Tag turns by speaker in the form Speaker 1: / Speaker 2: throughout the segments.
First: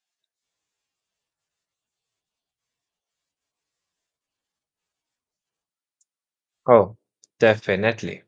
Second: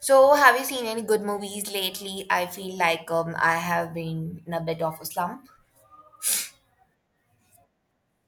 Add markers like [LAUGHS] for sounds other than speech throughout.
Speaker 1: So, have you seen any good movies lately? I feel like I have been in a bit of a slump.
Speaker 2: Oh, definitely.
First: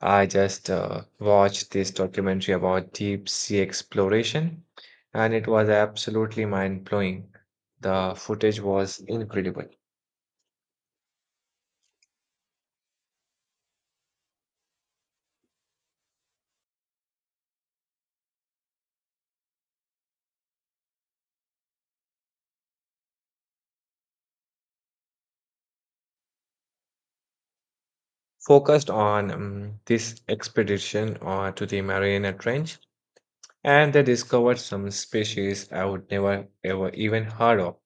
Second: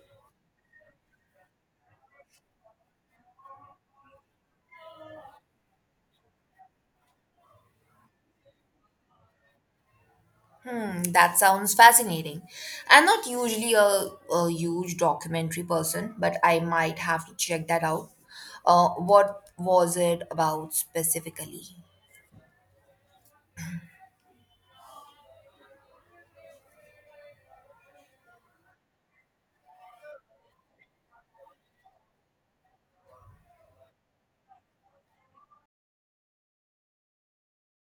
Speaker 2: I just watched this documentary about deep sea exploration, and it was absolutely mind-blowing. The footage was incredible,
Speaker 1: Hmm, that sounds fascinating. I'm not usually a huge documentary person, but I might have to check that out. What was it about specifically?
Speaker 2: focused on this expedition to the Mariana Trench, and they discovered some species I would never ever even heard of.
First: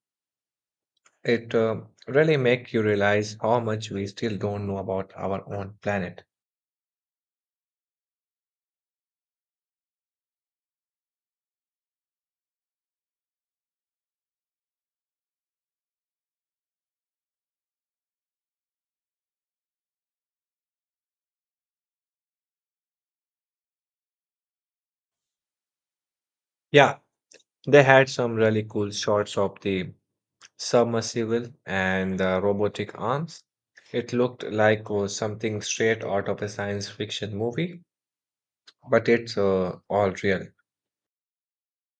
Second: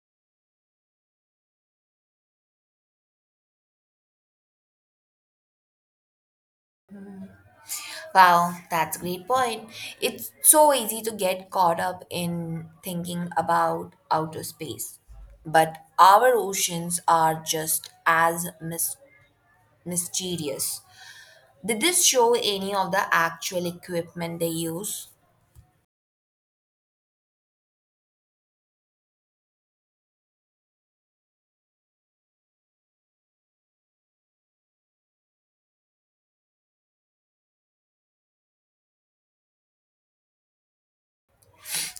Speaker 2: It really make you realize how much we still don't know about our own planet.
Speaker 1: Wow, that's a great point. It's so easy to get caught up in thinking about outer space, but our oceans are just as mysterious. Did this show any of the actual equipment they use?
Speaker 2: Yeah, they had some really cool shots of the submersible and the robotic arms. It looked like something straight out of a science fiction movie, but it's all real.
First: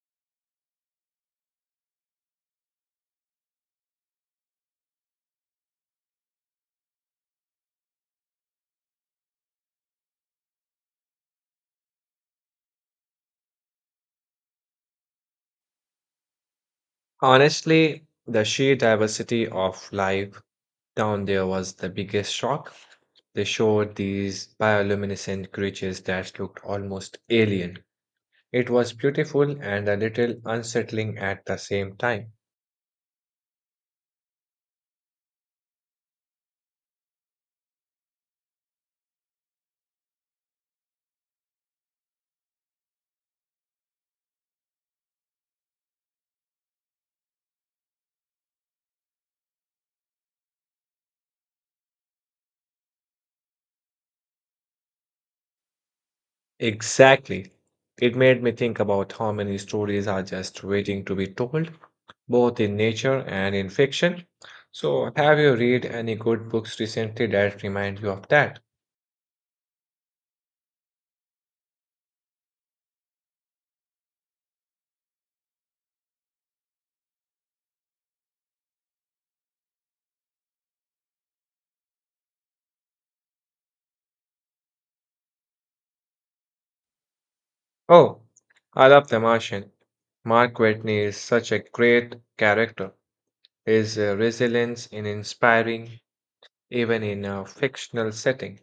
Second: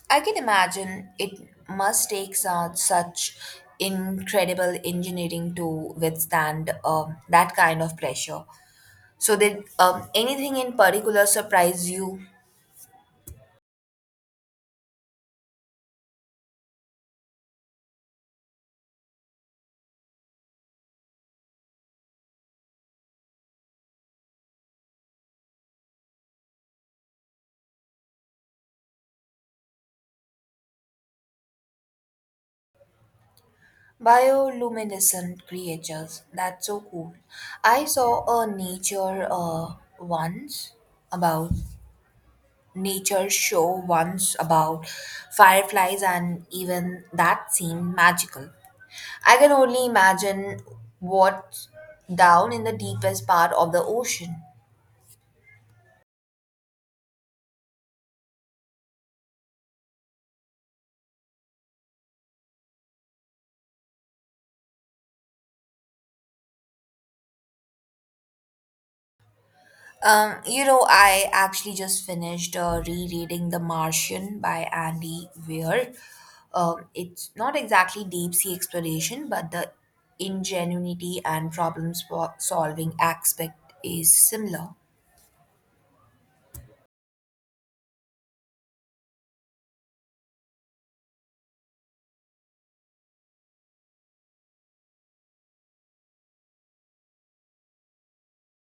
Speaker 1: I can imagine it must take such incredible engineering to withstand that kind of pressure. So, did anything in particular surprise you?
Speaker 2: Honestly, the sheer diversity of life down there was the biggest shock. They showed these bioluminescent creatures that looked almost alien. It was beautiful and a little unsettling at the same time.
Speaker 1: Bioluminescent creatures. That's so cool. I saw a once about nature show once about fireflies, and even that seemed magical. I can only imagine what's down in the deepest part of the ocean.
Speaker 2: Exactly. It made me think about how many stories are just waiting to be told, both in nature and in fiction. So, have you read any good books recently that remind you of that?
Speaker 1: I actually just finished rereading The Martian by Andy Weir. It's not exactly deep sea exploration, but the ingenuity and problem solving aspect is similar.
Speaker 2: Oh, I love The Martian. Mark Watney is such a great character. His resilience is inspiring, even in a fictional setting.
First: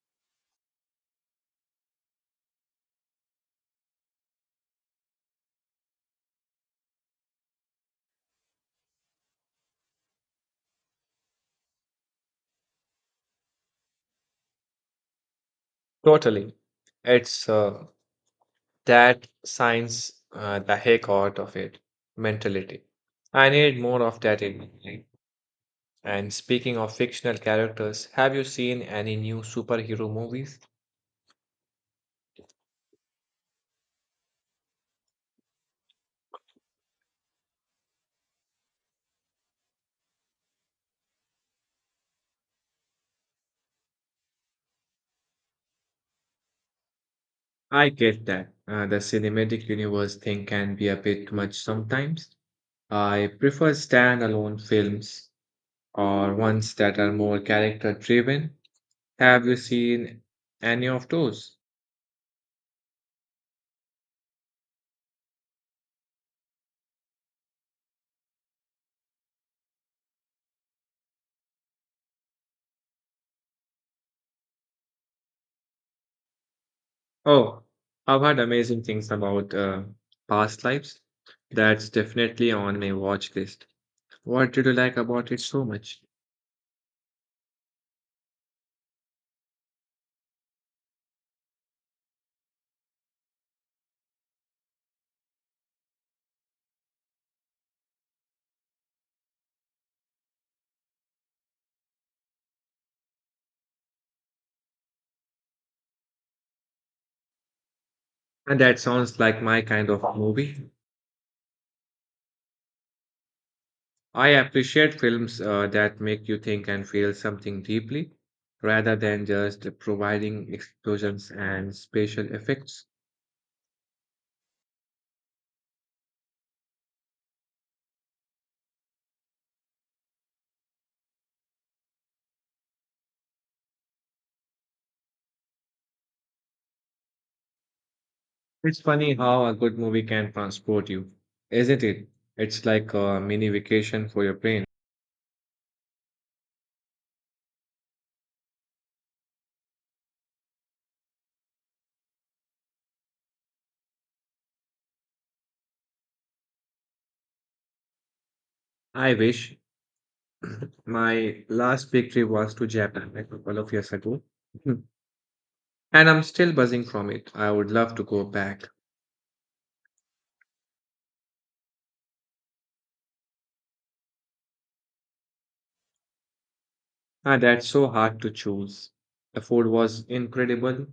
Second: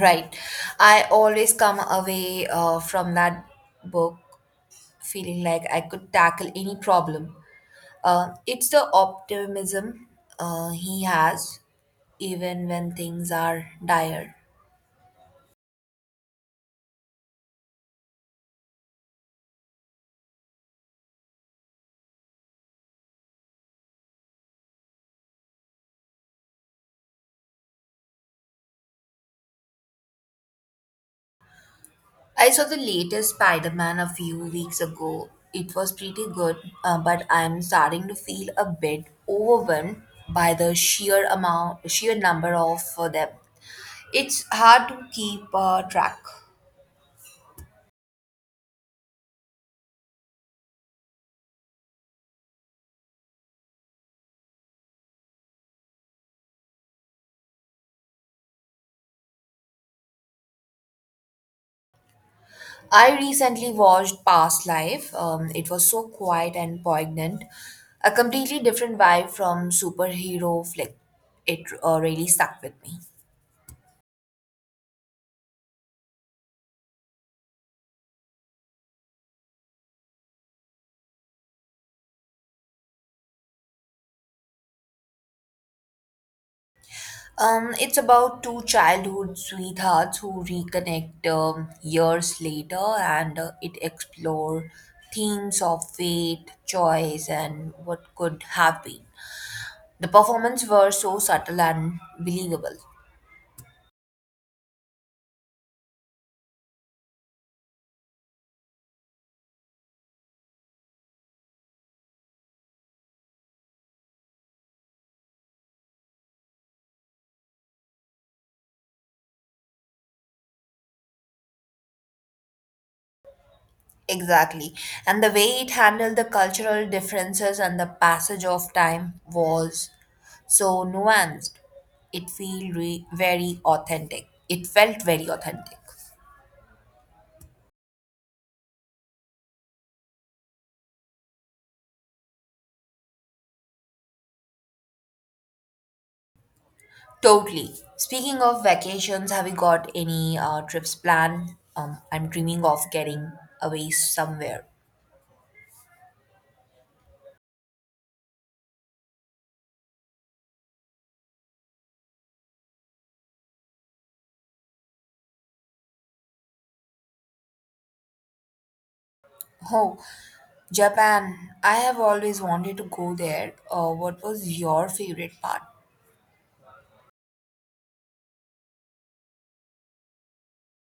Speaker 1: Right. I always come away from that book feeling like I could tackle any problem. It's the optimism he has, even when things are dire.
Speaker 2: Totally. It's that science, the heck out of it, mentality. I need more of that in my life. And speaking of fictional characters, have you seen any new superhero movies?
Speaker 1: I saw the latest Spider Man a few weeks ago. It was pretty good, but I'm starting to feel a bit overwhelmed by the sheer number of them. It's hard to keep track.
Speaker 2: I get that. The cinematic universe thing can be a bit much sometimes. I prefer standalone films or ones that are more character driven. Have you seen any of those?
Speaker 1: I recently watched Past Life. It was so quiet and poignant. A completely different vibe from superhero flick. It really stuck with me.
Speaker 2: Oh, I've heard amazing things about past lives. That's definitely on my watch list. What did you like about it so much?
Speaker 1: It's about two childhood sweethearts who reconnect years later, and it explore themes of fate, choice and what could have been. The performances were so subtle and believable.
Speaker 2: And that sounds like my kind of movie. I appreciate films that make you think and feel something deeply, rather than just providing explosions and special effects.
Speaker 1: Exactly. And the way it handled the cultural differences and the passage of time was so nuanced. It felt re- very authentic. It felt very authentic.
Speaker 2: It's funny how a good movie can transport you, isn't it? It's like a mini vacation for your brain.
Speaker 1: Totally. Speaking of vacations, have you got any trips planned? I'm dreaming of getting away somewhere.
Speaker 2: I wish. My last big trip was to Japan like, a couple of years ago. Mhm. And I'm still buzzing from it. I would love to go back.
Speaker 1: Oh, Japan. I have always wanted to go there. What was your favorite part?
Speaker 2: Ah, that's so hard to choose. The food was incredible,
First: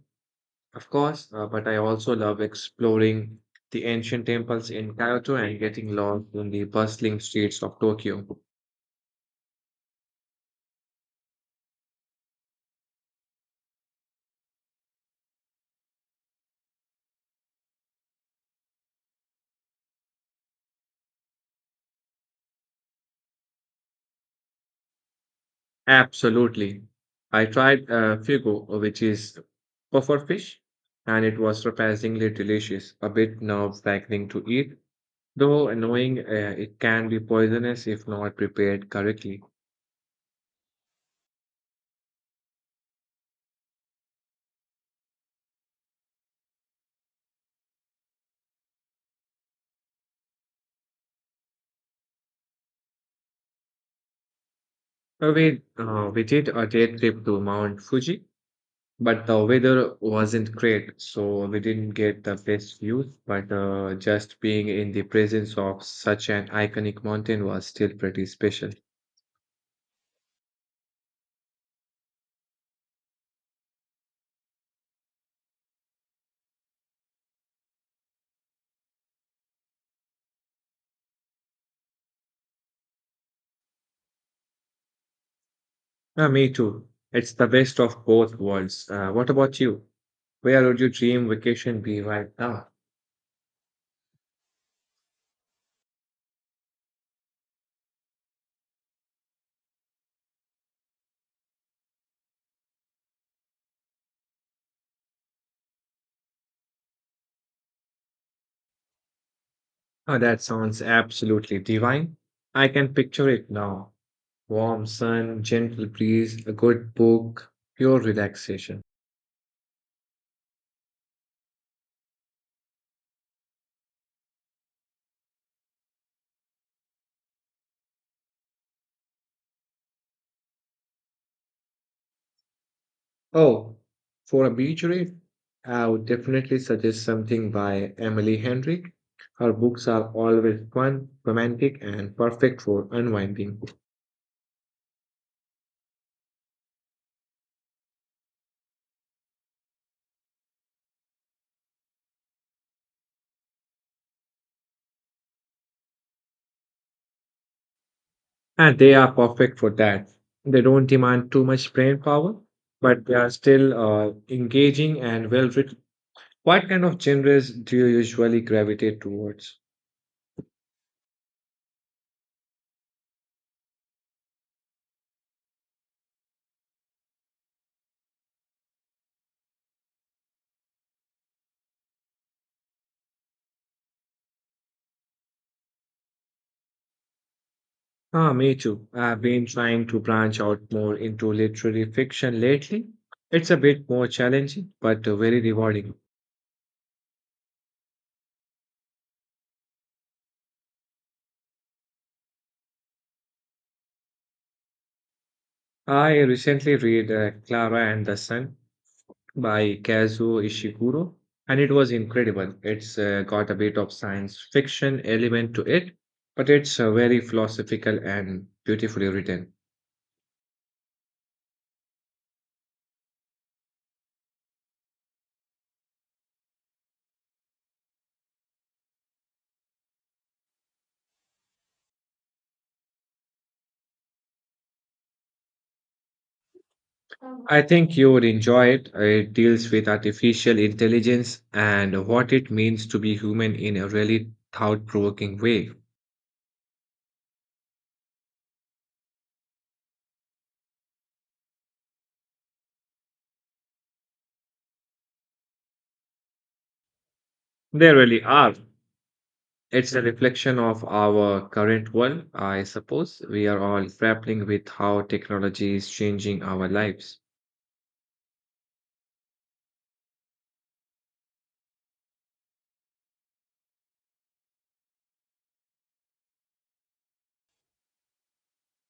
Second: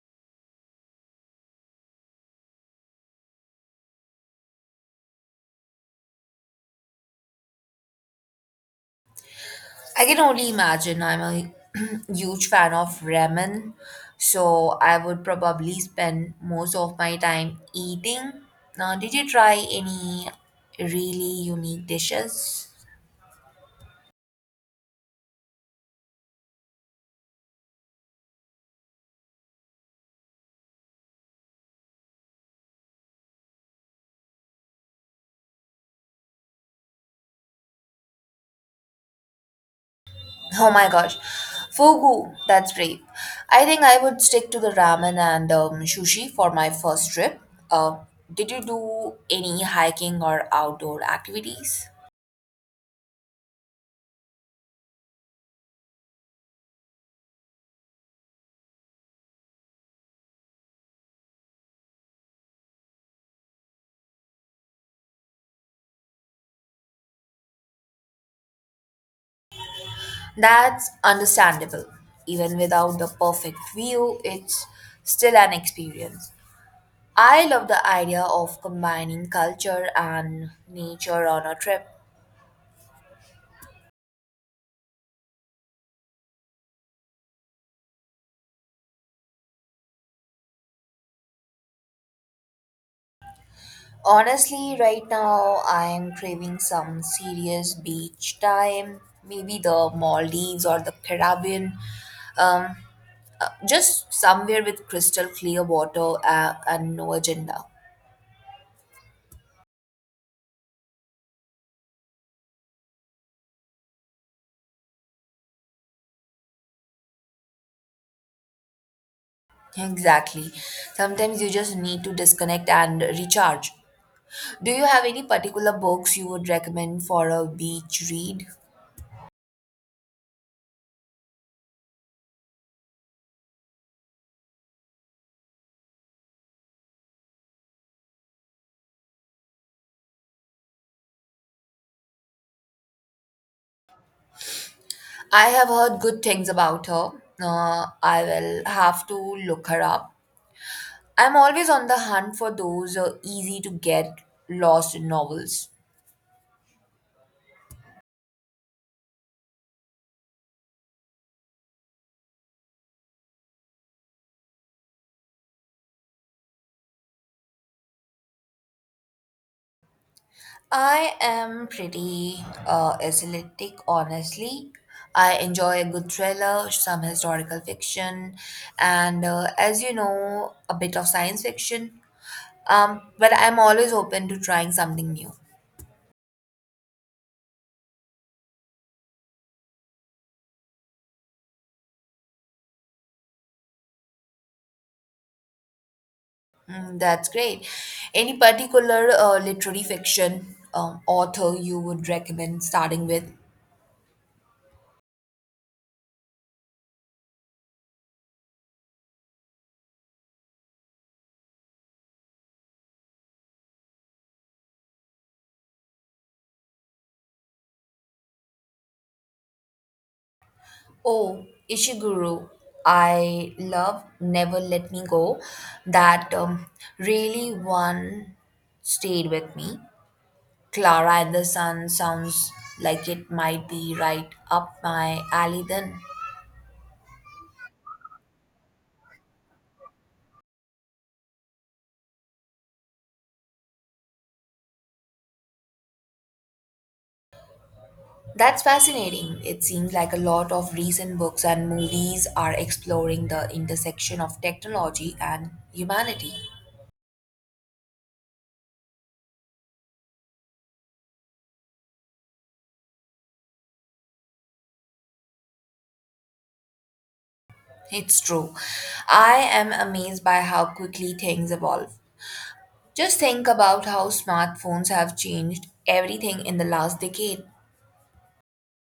Speaker 2: of course, but I also love exploring the ancient temples in Kyoto and getting lost in the bustling streets of Tokyo.
Speaker 1: I can only imagine. I'm a [CLEARS THROAT] huge fan of ramen, so I would probably spend most of my time eating. Now, did you try any really unique dishes? [LAUGHS]
Speaker 2: Absolutely. I tried fugu, which is puffer fish, and it was surprisingly delicious, a bit nerve-wracking to eat. Though annoying, it can be poisonous if not prepared correctly.
Speaker 1: Oh my gosh, fugu, that's brave. I think I would stick to the ramen and sushi for my first trip. Uh, did you do any hiking or outdoor activities?
Speaker 2: We did a day trip to Mount Fuji, but the weather wasn't great, so we didn't get the best views. But just being in the presence of such an iconic mountain was still pretty special.
Speaker 1: That's understandable. Even without the perfect view, it's still an experience. I love the idea of combining culture and nature on a trip.
Speaker 2: Me too. It's the best of both worlds. What about you? Where would your dream vacation be right now?
Speaker 1: Honestly, right now I am craving some serious beach time, maybe the Maldives or the Caribbean. Um, just somewhere with crystal clear water and no agenda.
Speaker 2: Oh, that sounds absolutely divine. I can picture it now. Warm sun, gentle breeze, a good book, pure relaxation.
Speaker 1: Exactly. Sometimes you just need to disconnect and recharge. Do you have any particular books you would recommend for a beach read?
Speaker 2: Oh, for a beach read, I would definitely suggest something by Emily Henry. Her books are always fun, romantic, and perfect for unwinding.
Speaker 1: I have heard good things about her. I will have to look her up. I'm always on the hunt for those easy to get lost novels.
Speaker 2: And they are perfect for that. They don't demand too much brain power, but they are still engaging and well written. What kind of genres do you usually gravitate towards?
Speaker 1: I am pretty athletic, honestly. I enjoy a good thriller, some historical fiction, and as you know, a bit of science fiction. But I'm always open to trying something new.
Speaker 2: Ah, me too. I've been trying to branch out more into literary fiction lately. It's a bit more challenging, but very rewarding.
Speaker 1: Mm, that's great. Any particular literary fiction author you would recommend starting with?
Speaker 2: I recently read Clara and the Sun by Kazuo Ishiguro, and it was incredible. It's got a bit of science fiction element to it, but it's very philosophical and beautifully written.
Speaker 1: Oh, Ishiguro. I love Never Let Me Go. That really one stayed with me. Clara and the Sun sounds like it might be right up my alley then.
Speaker 2: I think you would enjoy it. It deals with artificial intelligence and what it means to be human in a really thought provoking way.
Speaker 1: That's fascinating. It seems like a lot of recent books and movies are exploring the intersection of technology and humanity.
Speaker 2: They really are. It's a reflection of our current world, I suppose. We are all grappling with how technology is changing our lives.
Speaker 1: It's true. I am amazed by how quickly things evolve. Just think about how smartphones have changed everything in the last decade.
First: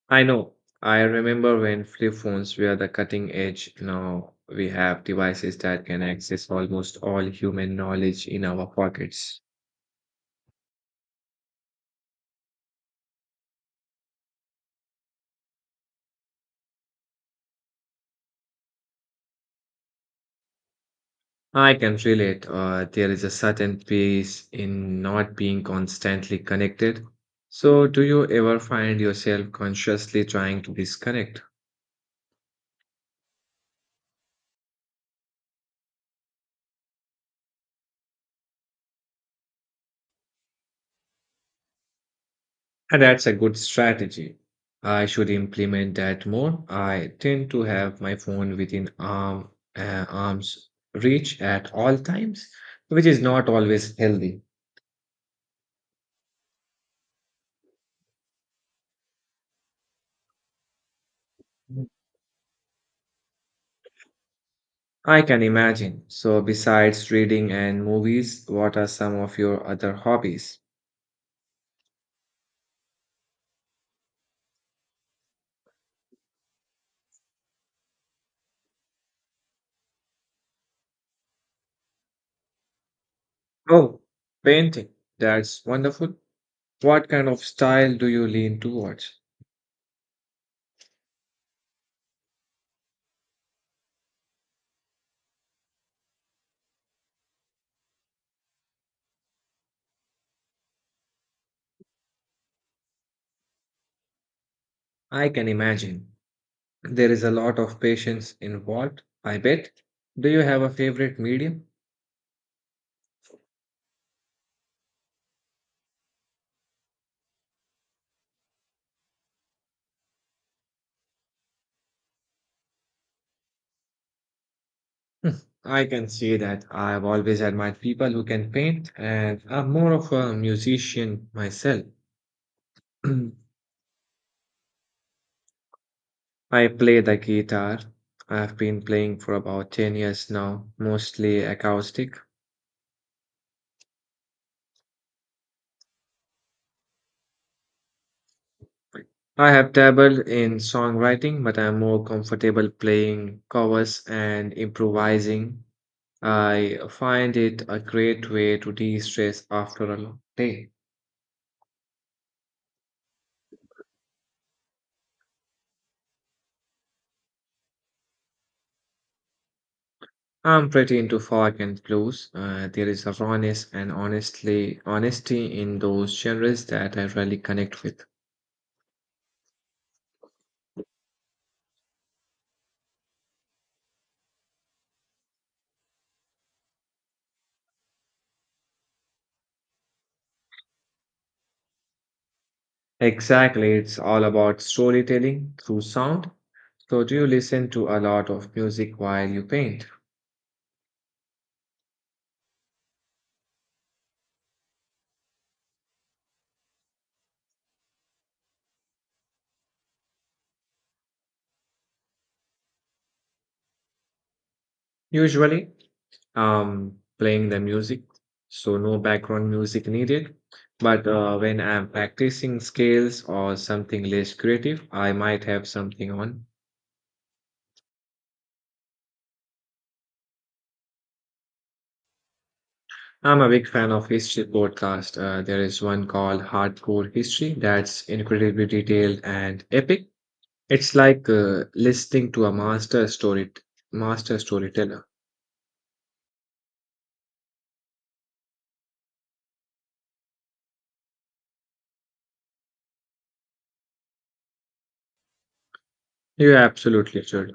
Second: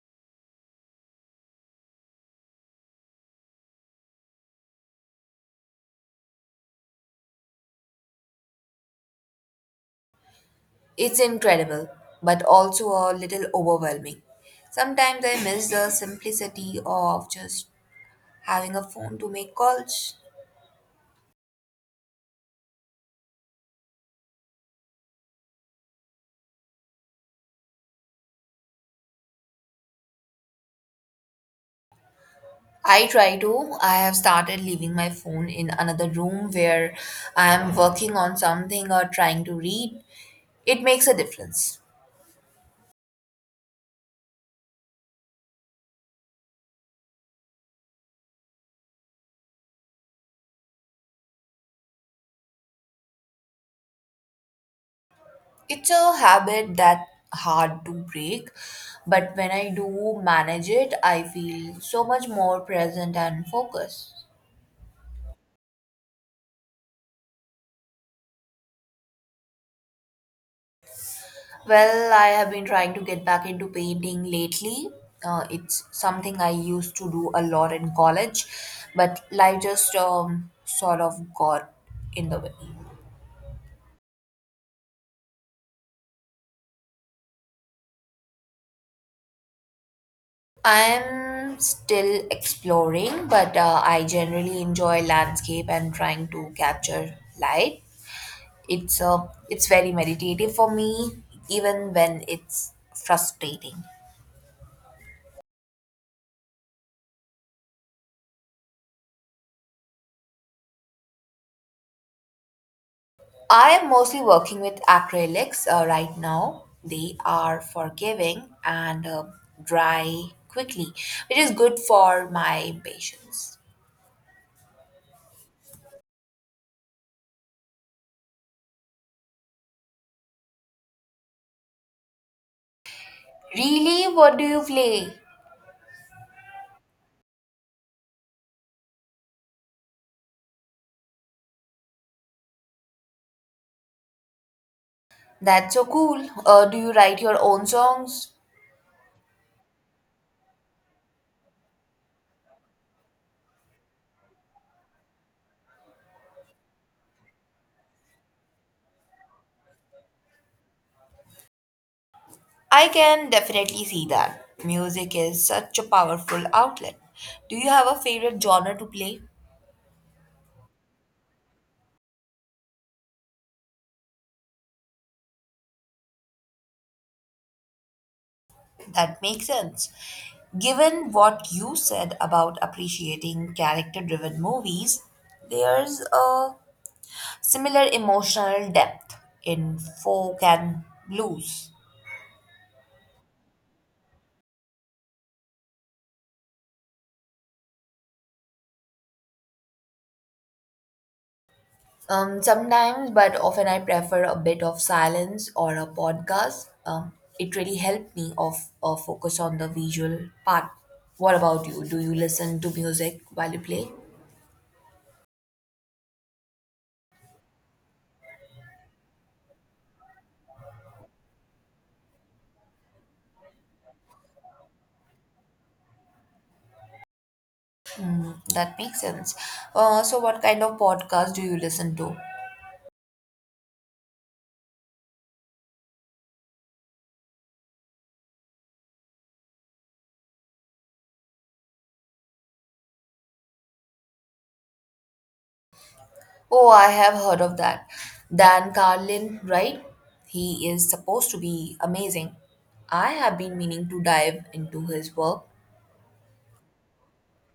Speaker 2: I know. I remember when flip phones were the cutting edge. Now we have devices that can access almost all human knowledge in our pockets.
Speaker 1: It's incredible, but also a little overwhelming. Sometimes I miss the simplicity of just having a phone to make calls.
Speaker 2: I can relate. There is a certain peace in not being constantly connected. So, do you ever find yourself consciously trying to disconnect?
Speaker 1: I try to. I have started leaving my phone in another room where I am working on something or trying to read. It makes a difference.
Speaker 2: And that's a good strategy. I should implement that more. I tend to have my phone within arm's reach at all times, which is not always healthy.
Speaker 1: It's a habit that hard to break, but when I do manage it, I feel
Speaker 2: Mm.
Speaker 1: so much more present and focused.
Speaker 2: I can imagine. So, besides reading and movies, what are some of your other hobbies?
Speaker 1: Well, I have been trying to get back into painting lately. It's something I used to do a lot in college, but life just sort of got in the way.
Speaker 2: Oh, painting. That's wonderful. What kind of style do you lean towards?
Speaker 1: I'm still exploring, but I generally enjoy landscape and trying to capture light. It's very meditative for me, even when it's frustrating.
Speaker 2: I can imagine. There is a lot of patience involved, I bet. Do you have a favorite medium?
Speaker 1: I am mostly working with acrylics right now. They are forgiving and dry quickly, which is good for my patience.
Speaker 2: I can say that I've always admired people who can paint, and I'm more of a musician myself. [CLEARS THROAT] I
Speaker 1: Really? What do you play?
Speaker 2: play the guitar. I've been playing for about 10 years now, mostly acoustic.
Speaker 1: That's so cool. Do you write your own songs?
Speaker 2: I have dabbled in songwriting, but I'm more comfortable playing covers and improvising. I find it a great way to de-stress after a long day.
Speaker 1: I can definitely see that. Music is such a powerful outlet. Do you have a favorite genre to play?
Speaker 2: I'm pretty into folk and blues. There is a rawness and honestly honesty in those genres that I really connect with.
Speaker 1: That makes sense. Given what you said about appreciating character driven movies, there's a similar emotional depth in folk and blues.
Speaker 2: Exactly, it's all about storytelling through sound. So do you listen to a lot of music while you paint?
Speaker 1: Sometimes, but often I prefer a bit of silence or a podcast. It really helped me off focus on the visual part. What about you? Do you listen to music while you play?
Speaker 2: Usually, um, playing the music. So no background music needed. But when I'm practicing scales or something less creative, I might have something on.
Speaker 1: Mm, that makes sense. So, what kind of podcast do you listen to?
Speaker 2: I'm a big fan of history podcast. There is one called Hardcore History that's incredibly detailed and epic. It's like listening to a master storyteller.
Speaker 1: Oh, I have heard of that. Dan Carlin, right? He is supposed to be amazing. I have been meaning to dive into his work.
Speaker 2: You absolutely should.